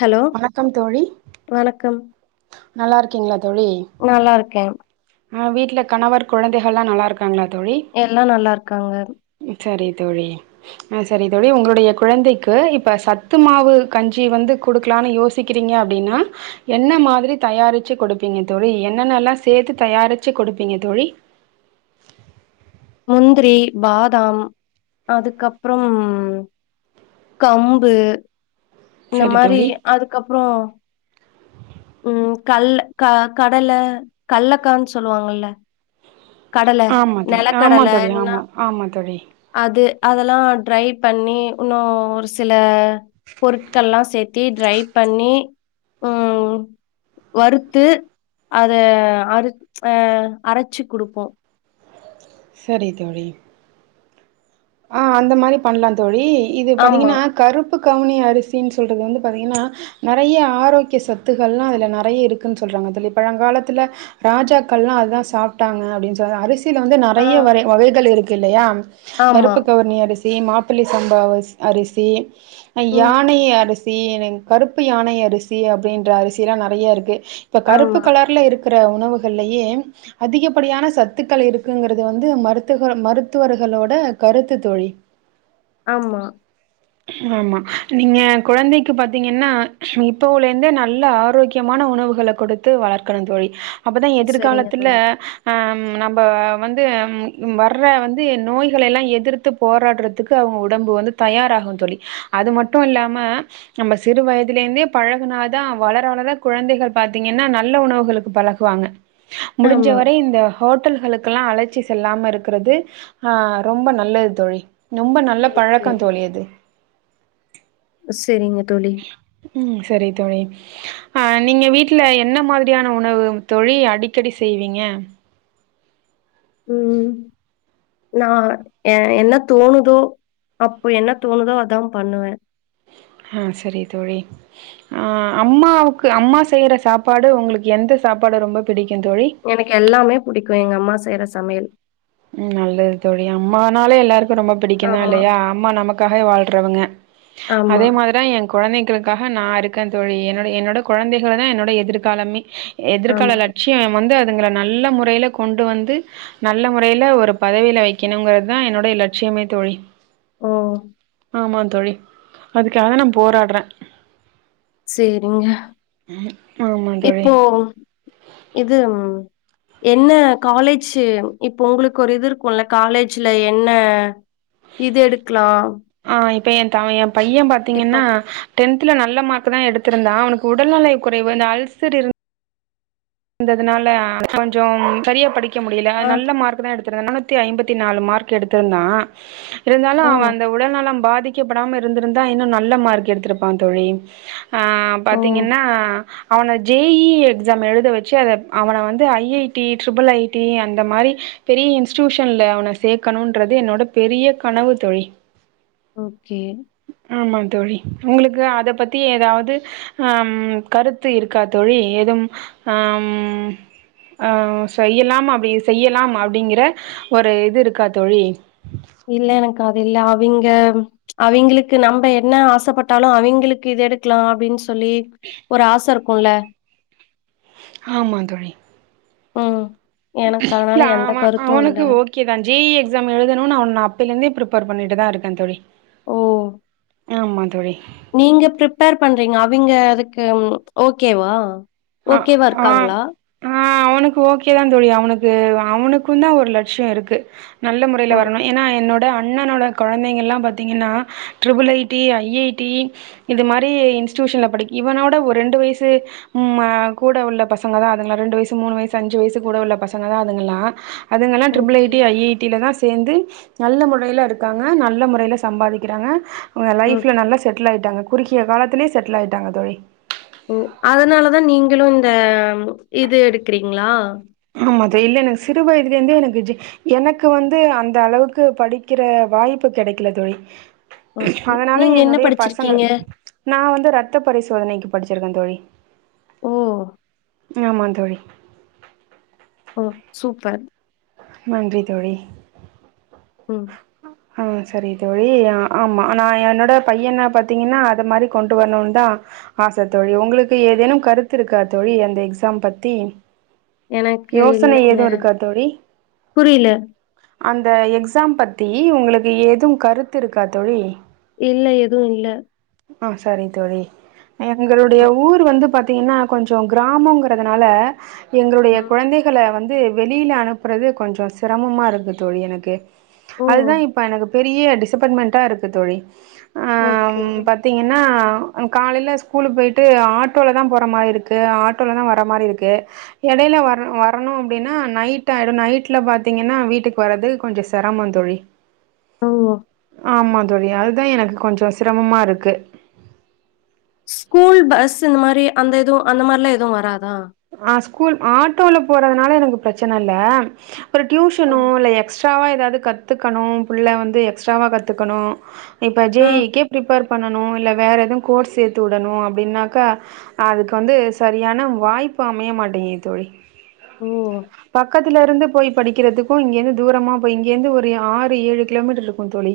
Hello வணக்கம் தோழி வணக்கம் நல்லாருக்கிங்ளா தொழி நல்லாருக்கே ஆ வீட்ல கணவர் குழந்தைகள்லா நல்லாருக்காங்ளா தோழி எல்லா நல்லாருக்காங்க சரி தோழி சரி தோழி உங்களுடைய குழந்தைக்கு இப்ப சத்து மாவு கஞ்சி வந்து குடுக்கலான் யோ சிருக்கிறீங்க அப்டின்னா என்ன மாரி தயாரிச்சு குடுப்பீங்க தோழி என்னென்னெல்லா சேத்து தயாரிச்சு குடுப்பீங்க தோழி முந்திரி பாதாம் அதுக்கப்றம் கம்பு இந்த சரி மாரி தோழி அதுக்கப்ற ம் கல் கடல கல்லக்கான்னு சொல்லுவாங்கல்ல கடல ஆமா தோழி ஆமா நிலக்கடல தோழி என்ன ஆமா ஆமா தோழி அது அதெல்லா ட்ரை பண்ணி இன்னு ஒரு சில பொருட்கள்ல்லா சேத் தி ட்ரை பண்ணி ம் வறுத்து அத அறு ஆ அரச்சு குடுப்போ சரி தோழி ஆ அந்த மாரி பண்லா தோழி இது ஆமா பாத்தீங்கன்னா கருப் புக் கவனி அரிசின் சொல்றது வந்து பாத்தீங்கனா நெறய ஆரோக்கிய சத்துகள்ல்லா அதுல நெறய இருக்குன் சொல்றாங்க சொல்லி பழங்காலத்துல ராஜாக்கள்ல்லா அதுதா சாப்ட்டாங்க அப்டின் சொன்ன அரிசி சில வந்து ஆ நெறய வகைகள் இருக்கு இல்லையா ஆமா கருப்பு கவணி அரிசி சி மாப்பிள்ளை சம்பா வ அரிசி ம் யானை அரிசி கருப்பு யானை அரிசி அப்டின்ற அரிசில்லா நெறய இருக்கு இப்ப கருப்பு ஆமா கலர்ல இருக்கு இருக்கிற உணவுகள்லயே அதிகப்படியான சத்துக்கள் இருக்குங்கறது வந்து மருத்து மருத்துவர்களோட கருத்து தோழி ஆமா ஆமா நீங்க குழந்தைக்கு பாத்தீங்கன்னா இப்பவ்ல இருந்தே நல்ல ஆரோக்கியமான உணவுகள குடுத்து வளர்க்கணு தோழி அப்பதான் சரிங்க எதிர்காலத்துல தோழி. ஆ நம்ம வந்து வர்ற வந்து நோய்களல்லா எதிர்த்து போராடுறதுக்கு அவங்க உடம்பு வந்து தயாராகு தோழி அது மட்டு இல்லாம நம்ம சிறு வயதுல இருந்தே பழகுனாதா வளர வளர குழந்தைகள் பாத்தீங்கன்னா நல்ல உணவுகளுக்கு பழகு வாங்க முடிஞ்ச ஆமா. வரை இந்த ஹோட்டல்களுக்கெல்லாஅழச்சி செல்லாம இருக்கிறது ஆ ரொம்ப நல்லது தோழி ரொம்ப நல்ல ஓகே. பழக்க தோழியது சரிங்க தோழி ம் சரி தோழி அ நீங்க வீட்ல என்ன மாதிரியான உணவு தோழி அடிக்கடி செய்வீங்க ம் நான் என்ன தோணுதோ அப்போ என்ன தோணுதோ அதா பண்ணுவ ஆ சரி தோழி ஆ அம்மாவுக்கு அம்மா செய்யற சாப்பாடு உங்களுக்கு எந்த சாப்பாடு ரொம்ப பிடிக்கும் தோழி எனக்கு எல்லாமே புடிக்கு எங்க அம்மா செய்யற சமையல் ம் நல்லது தோழி அம்மனாலே எல்லாருக்கு ரொம்ப பிடிக்கு தான ஆமா, இல்லையா அம்மா நமக்காகவே வாழ்றவங்க ஆமா, அதே மாரிதா என் குழந்தைகளுக்காக நா இருக்க தோழி என்னோட என்னோட குழந்தைகள் தா என்னோட எதிர்காலமே எதிர்கால ஆமா. லட்சிய வந்து அதுங்கள நல்ல முறையில கொண்டு வந்து நல்ல முறை யில ஒரு பதவில வைக்கணுங்கிறதுதா என்னுடைய லட்சியமே தோழி ஓ ஆமா தோழி அதுக்காக நா போராட்ற சேரிங்க ஆமா தோழி இப்போ இது என்ன காலேஜு இப்ப ஒங்களுக்கு ஒரு இது இருக்குல்ல காலேஜுல என்ன இது எடுக்லா ஆ இப்ப எ த எ பையே டிப்பா பாத்தீங்கன்னா டென்த்ல நல்ல மார்க் தா எடுத்திருந்தா அவனுக்கு உடல்நிலை குறைவு இந்த அல்சர் இருந் ததுனால கொஞ்சம் சரியா படிக்க முடியல ஆ. நல்ல மார்க்குதா எடுத்திருந்தா ஆனா த்தி ஐம்பத்தி நாலு மார்க் எடுத்திருந்தா இருந்தாலு ஓ! அவெ அந்த உடல்நலம் பாதிக்கப்படாம இருந்திருந்தா இன்னு நல்ல மார்க் எடுத்திருப்பா தோழி அ ஓ! பாத்தீங்கன்னா அவன ஜே இ எக்ஸாம் எழுத வ ச்சு அத அவன வந்து I I T triple I T அந்த மாரி பெரிய இன்ஸ்டூஷன்ல அவன சேக்கணுன்றது என்னோட பெரிய கனவு தோழி ஓகே ஆமாந் தோழி ஒங்களுக்கு அத பத்தி ஏதாவது அ ம் கருத்து இருக்கா தோழி ஏதும் அ ம் ஆ செய்யலாம் அப்டி செய்யலாம் அப்டிங்கிற ஒரு இது இருக்கா தோழி இல்ல எனக்கு அது இல்ல அவிங்க அவிங்களுக்கு நம்ப என்ன ஆசப்பட்டாலு அவிங்களுக்கு இது எடுக்கலா அப்டின் சொல்லி ஒரு ஆச இருக்குல்ல ஆமாந் தோழி ம் எனக்கு அதனால இல்ல எந்த அவெ கருத்து இல்ல அவனுக்கு ஓ கே தா ஜே இ எக்ஸாம் எழுதணூனு அவன அப்பேலிந்தே ப்ரிப்பர் பண்ணிட்டுதா இருக்கே தோழி ஓ ஆமாந் தோழி நீங்க ப்ரிப்பேர் பண்றீங்க அவிங்க அதுக்கு ஓகேவா ஆ ஓகேவா ஆ இருக்காங்களா ஆ அவனுக்கு ஓகேதாந் தோழி அவனுக்கு அவனுக்குந் தா ஒரு லட்சியோ இருக்கு நல்ல முறைல ஓ வரணு ஏனா என்னோட அண்ணனோட கொழந்தைங்கள்லா பாத்திங்கன்னா triple I T I I T இது மாரி இன்ஸ்ட்டியூஷன்ல படிக்கு இவனோட ஒரு ரெண்டு வயசு ம கூட உள்ள பசங்க தா அதுங்க ரெண்டு வயசு மூணு வயசு அஞ்சு வயசு கூட உள்ள பசங்க தா அதுங்கலா அதுங்கல்லா triple I okay T I I டில தா சேந்து நல்ல முறைல இருக்காங்க நல்ல முறைல சம்பாதிக்கிறாங்க அவங்க லைஃப்ல ஓகே நல்லா செட்டில் ஆகிட்டாங்க குறுக்கிய காலத்லயே செட்டில் ஆகிட்டாங்க தோழி ஓ அதுனாலதா நீங்களு இந்த இது எடுக்றீங்ளா ஆமாது இல்ல எனக்கு சிறு வயதிலே இருந்தே எனக்கு ஜி எனக்கு வந்து அந்த அளவுக்கு படிக்கிற வாய்ப்பு கிடைக்கல தோழி ஓகே அதுனால நீங்க என்ன என்னுடைய பசங்கள படிச்சிருக்கீங்க நா வந்து ரத்த பரிசோதனைக்கு படுச்சிருக்கே தோழி ஓ ஆமாந் தோழி ஓ சூப்பர் நன்றி தோழி ம் ஆ சரி தோழி ஆமா நா என்னோட பையன பார்த்தீங்கன்னா அது மாரி கொண்டு வரணுன் தா ஆச தோழி ஒங்களுக்கு ஏதேனும் கருத்து இருக்கா தோழி அந்த எக்ஸாம் பத்தி எனக்கு யோசன ஏது இல்லைங்க இருக்கா தோழி புரியல அந்த எக்ஸாம் பத்தி உங்களுக்கு ஏது கருத்து இருக்கா தோழி இல்ல எது இல்ல ஆ சரி தோழி எங்களுடைய ம் ஊர் வந்து பாத்தீங்கன்னா கொஞ்சோ கிராமோங்கிறதுனால எங்களுடைய ம் குழந்தைக் கள வந்து வெளியில அனுப்புறது கொஞ்சோ சிரமமா இருக்கு தோழி எனக்கு ஓ! அதுதா இப்ப எனக்கு பெரிய டிசப்பன்ட்மெண்ட்டா இருக்கு தோழி அ ஓகே பார்த்திங்கன்னா காலையில ஸ்கூலுக்கு போயிட்டு ஆட்டோல தா போற மாரி இருக்கு ஆட்டோல தா வர்ற மாரி இருக்கு எடையில வர வரணு அப்டின்னா நைட் ஆயிடு நைட்ல பாத்தீங்கன்னா வீட்டுக்கு வரது கொஞ்சோ சிரமோ தோழி ஓ! ஆமா தோழி அதுதா எனக்கு கொஞ்சோ சிரமமா இரு க்கு ஸ்கூல் பஸ் இந்த மாரி அந்த எது அந்த மாரிலாம் எது வராதா ஆ ஸ்கூல் ஆட்டோல போறதுனால எனக்கு பிரச்சன இல்ல ஒரு ஓ! டியூஷனோ இல்ல எக்ஸ்ட்ராவா எதாவது கத்துக்கணு புள்ள வந்து எக்ஸ்ட்ராவா கத்துக்கணு இப்போ ஜே ஆ. இ இ க்கே ப்ரிப்பர் பண்ணணு இல்ல வேறு எது கோர்ஸ் சேர்த்து விடணு அப்படின்னாக்கா அதுக்கு வந்து சரியான வாய்ப்பு அமைய மாட்டேங்கது தோழி ஓ பக்கத்துல இருந்து போய் படிக்கிறதுக்கு இங்கேருந்து தூரமா போய் இங்கேயிருந்து ஒரு ஆறு ஏழு கிலோமீட்டர் இருக்கு தோழி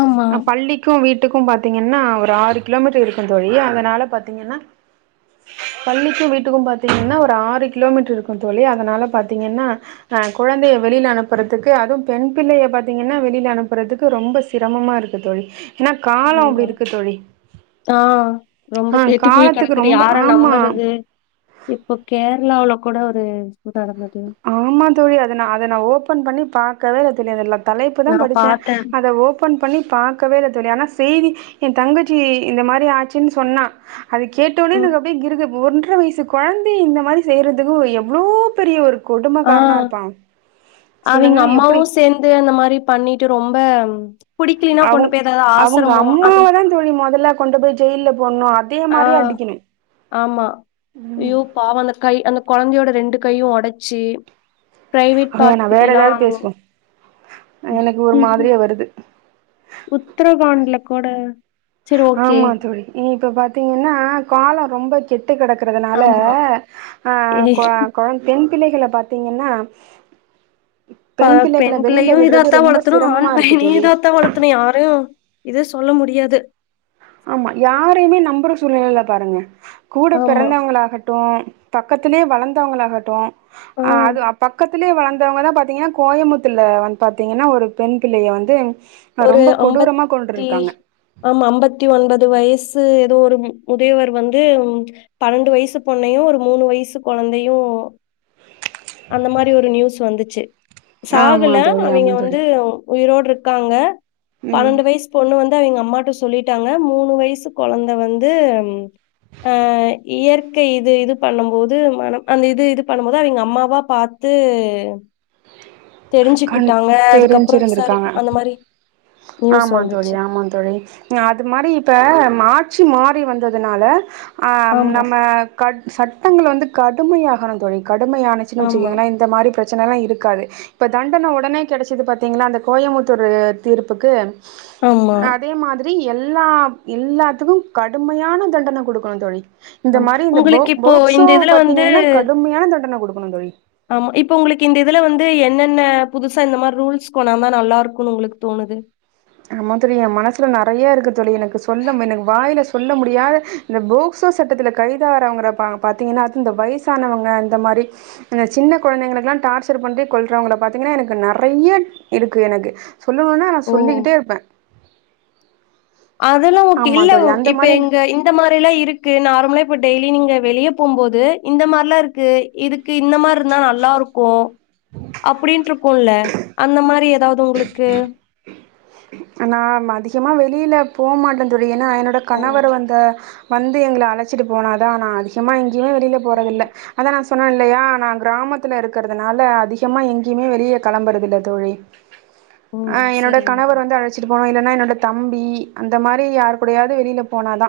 ஆமா. அ பள்ளி க்கு வீட்டுக்கும் பாத்தீங்கன்னா ஒரு ஆறு கிலோமீட்டர் இருக்கு தோழி அதனால பாத்தீங்கன்னா பள்ளிக்கு வீட்டுக்கும் பாத்தீங்கன்னா ஒரு ஆறு கிலோமீட்டர் இருக்கு தோழி அதனால பாத்தீங்கன்னா அ குழந்தைய வெளியில அனுப்புறதுக்கு அதுவு பெண் பிள்ளைய பாத்தீங்கன்னா வெளியில அனுப்புறதுக்கு ரொம்ப சிரமமா இருக்கு தோழி ஏன்னா காலோ அப்டி ஆமா. இருக்கு தோழி ஆ ரொம்ப ஆ கெட்டு போய் காலத்துக்கு கிடக்குது ரொம்ப யார ஆமா நம்பறது இப்போ கேரளாவுல கூட ஒரு இது நடந்தது ஆமா தோழி அத நா அத நா ஓபன் பண்ணி பாக்கவே இல்ல தோழி அதெல்லா தலைப்பு தா நான் படிச்சே பாத்தேன். அத ஓ பன் பண்ணி பாக்கவே இல்ல தோழி ஆனா செய்தி எ தங்கச்சி இந்த மாரி ஆச்சுன்னு சொன்னா அது கேட்டோவுட்னே ம். எனக்கு அப்டே கிருகு ஒன்ற வயசு குழந்தைய இந்த மாரி செய்யறதுக்கு ஓ எவ்ளோ பெரிய ஒரு ஆ கொடும்மகாரனா இருப்பா சொல்லுங்க எப்படி இது அந்த மாரி பண்ணிட்டு ரொம்ப புடிக்கலினா கொண்டு அவங் போய் எதாவது அவங்க ஆசரமோ அந்த அம்மாவ தா தோழி மொதல்லா கொண்டு போய் ஜெயில்ல போடுனு ஆ ஆமா அய்யோ பாவோ இல்ல கை அந்த குழந்தையோட ரெண்டு கையு ஒடைச்சி பிரைவேட் வேணா வேற பார்ட்கிட்டேல்லா ஏதாவது பேசுவோ எனக்கு ஒரு மாதிரியா வருது உத்தரகாண்ட்ல கூட சரி ஓகே ஆமா தோழி நீ இப்ப பாத்தீங்கன்னா காலோ ரொம்ப கெட் டு கெடக்கறதுனால ஆமா ஆ கொ கொழந் பெண் பிள்ளைகளை பாத்தீங்கன்னா இப்ப பிள்ளைகள பெண் வெளில பிள்ளையு விடுறது இதாத்தா ரொம்ப வளத்தணு ஆண் சிரமமா இருக்கு பையனையு தோழி இதாத்தா வளத் அத்தனை யாரையு இது சொல்ல முடியாது ஆமா யாரையுமே நம்புற சூழ்நிலை இல்ல பாருங்க கூட ஆமா பிறந்தவங்களாகட்டு பக்கத்திலே வளந்தவங்களாகட்டு ஆ அ அது பக்கத்திலே வளந் தோவங்கதா பாத்தீங்கன்னா கோயம்புத்தர்ல வந்து பாத்தீங்கன்னா ஒரு பெண் பிள்ளய வந்து ஒரு ரொம்ப கொடூரமா அம்பத்தி கொண்ருக்காங்க ஆமா அம்பத்திஒன்பது வயசு ஏதோ ஒரு முதியவர் வந்து பன்னெண்டு வயசு பொண்ணையு, ஒரு மூணு வயசு கொழந்தையு அந்த மாரி ஒரு நியூஸ் வந்துச்சு, ஆமா சாகல தோழி ஆமா அவிங்க தோழி வந்து உயிரோடு இருக்காங்க ம் பன்னெண்டு வயசு பொண்ணு வந்து அவங்க அம்மாட்ட சொல்லிட்டாங்க மூணு வயசு கொழந்த வந்து அ இயற் கை இது இது பண்ணும்போது மனம் அந்த இது இது பண்ணும் போது அவங்க அம்மாவா பாத்து கண் தெரிஞ்சுக்கிட்டாங்க அதுக்கப்பறோ விசாரி தெரிஞ்சிருந்திருக்காங்க அந்த மாரி நியூஸ் ஆமா தோழி, வந்துச்சு. ஆமா தோழி. அது மாரி இப்ப ஆட்சி மாறி வந்ததுனால ஆ ஆமா, நம்ம கட் சட்டங்கள் வந்து கடுமையாகனு தோழி கடுமையானச்சுன்னு ஆமா, வச்சக்கீங்களா இந் இந்த மாரி பிரச்சன எல்லா இருக்காது இப்ப தண்டன உடனே கெடச்சிது பாத்திங்கன்னா அந்த கோயம்புத்தூர் தீர்ப்புக்கு ஆமா, அதே மாதி ரி எல்லா எல்லாத்துக்கு கடுமையான தண்டன குடுக்கணு தோழி இந்த ஆமா. மாரி இந்த போ உங்களுக்கு இப்போ போக்ஸோ இந்த இதுல வந்து பாத்திங்கனா கடுமையான தண்டன குடுக்கணு தோழி ஆமா, இப்ப உங்களுக்கு இந்த இதுல வந்து என்னென்ன புதுசா இந்த மாரி ரூல்ஸ் கொண்டுவந்தா நல்லா இருக்குன்னு உங்களுக்கு தோணுது ஆமா தோழி எ மனசுல நறைய இருக்கு தோழி, எனக்கு சொல்ல எனக்கு வாயில சொல்ல முடியாத இந்த போக்சோ சட்டத்தில கைதாரவங்கள பா பாத்திங்கனா இந்த வயசானவங்க இந்த மாரி அந்த சின்ன கொழந்தைங்களுக்ல்லா டார்ச்சர் பண்ணி கொல்றவங்கள பாத்தீங்கன்னா எனக்கு நறைய இருக்கு எனக்கு சொல்லனுனா நா ஓ! சொல்லிக்கிட்டே இருப்ப அதெல்லா ஓகே, ஆமா இல்ல தோழி அந்த இப்ப மாரி எங்க இந் த மாரிலா இருக்கு, நார்மலா இப்ப டெய்லி நீங்க வெளியே போம்போது இந்த மாரிலா இருக்கு இதுக்கு இந்த மாரி இருந்தா நல்லா இருக்கு, அப்டினுட்ருக்குல்ல அந்த மாரி ஏதாவது உங்களுக்கு நா அதிகமா வெளியில போமாட்ட தோழி, ஏன்னா என்னோட ஓ கணவர் வந்த வந்து எங்கள அழைச்சிட்டு போனாதா நா அதிகமா எங்கேயுமே வெளில ஓ போறதில்ல அதா நா சொன்ன இல்லையா நா கிராமத்தில இருக்கறதுனால அதிகமா எங்கேயுமே வெளியே களம்புறதில்ல தோழி. ஓ அ என்னோட சரிங்க கணவர் தோழி வந்து அழைச் சிட்டு போனு, இல்லன்னா என்னோட தம்பி அந்த மாரி யாரு கூடயாது வெளில போனாதா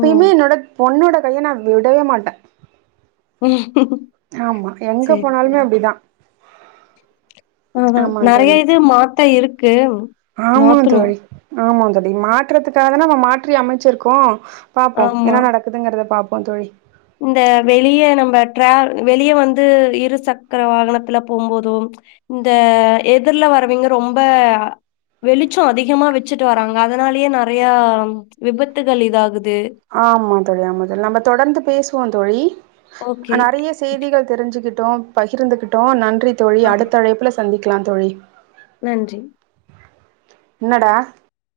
ஓ என்னோட பொண்ணோட கைய நா விடவே மாட்ட ஹ ஆமா எங்க போனாலுமே அப்டிதா ம்ஹூம் ஆமா நறைய தோழி இது மாத்த இருக்கு ஆமா மாத்தணு தோழி, ஆமா தோழி, மாற்றதுக்காகதான நம்ம மாற்றி அமச்சிருக்கோ பாப்போ ஆமா என்னா நடக்குதுங்கறத பாப்போ தோழி இந்த வெளிய நம்ப ட்ர வெளிய வந்து இரு சக்கர வாகனத்துல போம்போதும் இந்த எதிர்ல வரவிங்க ரொம்ப வெளிச்சோ அதிகமா வச்சுட்டு வராங்க அதனாலயே நறைய விபத்துகள் இதாகுது ஆமா தோழி, ஆமா தோழி, நம்ப தொடர்ந்து பேசுவோ தோழி ஓகே நறைய செய்திகள் தெரிஞ்சுக்கிட்டோ பகிர்ந்துகிட்டோ, நன்றி தோழி, ஆமா அடுத்த அழைப்புல சந்திக்கலா தோழி நன்றி என்னடா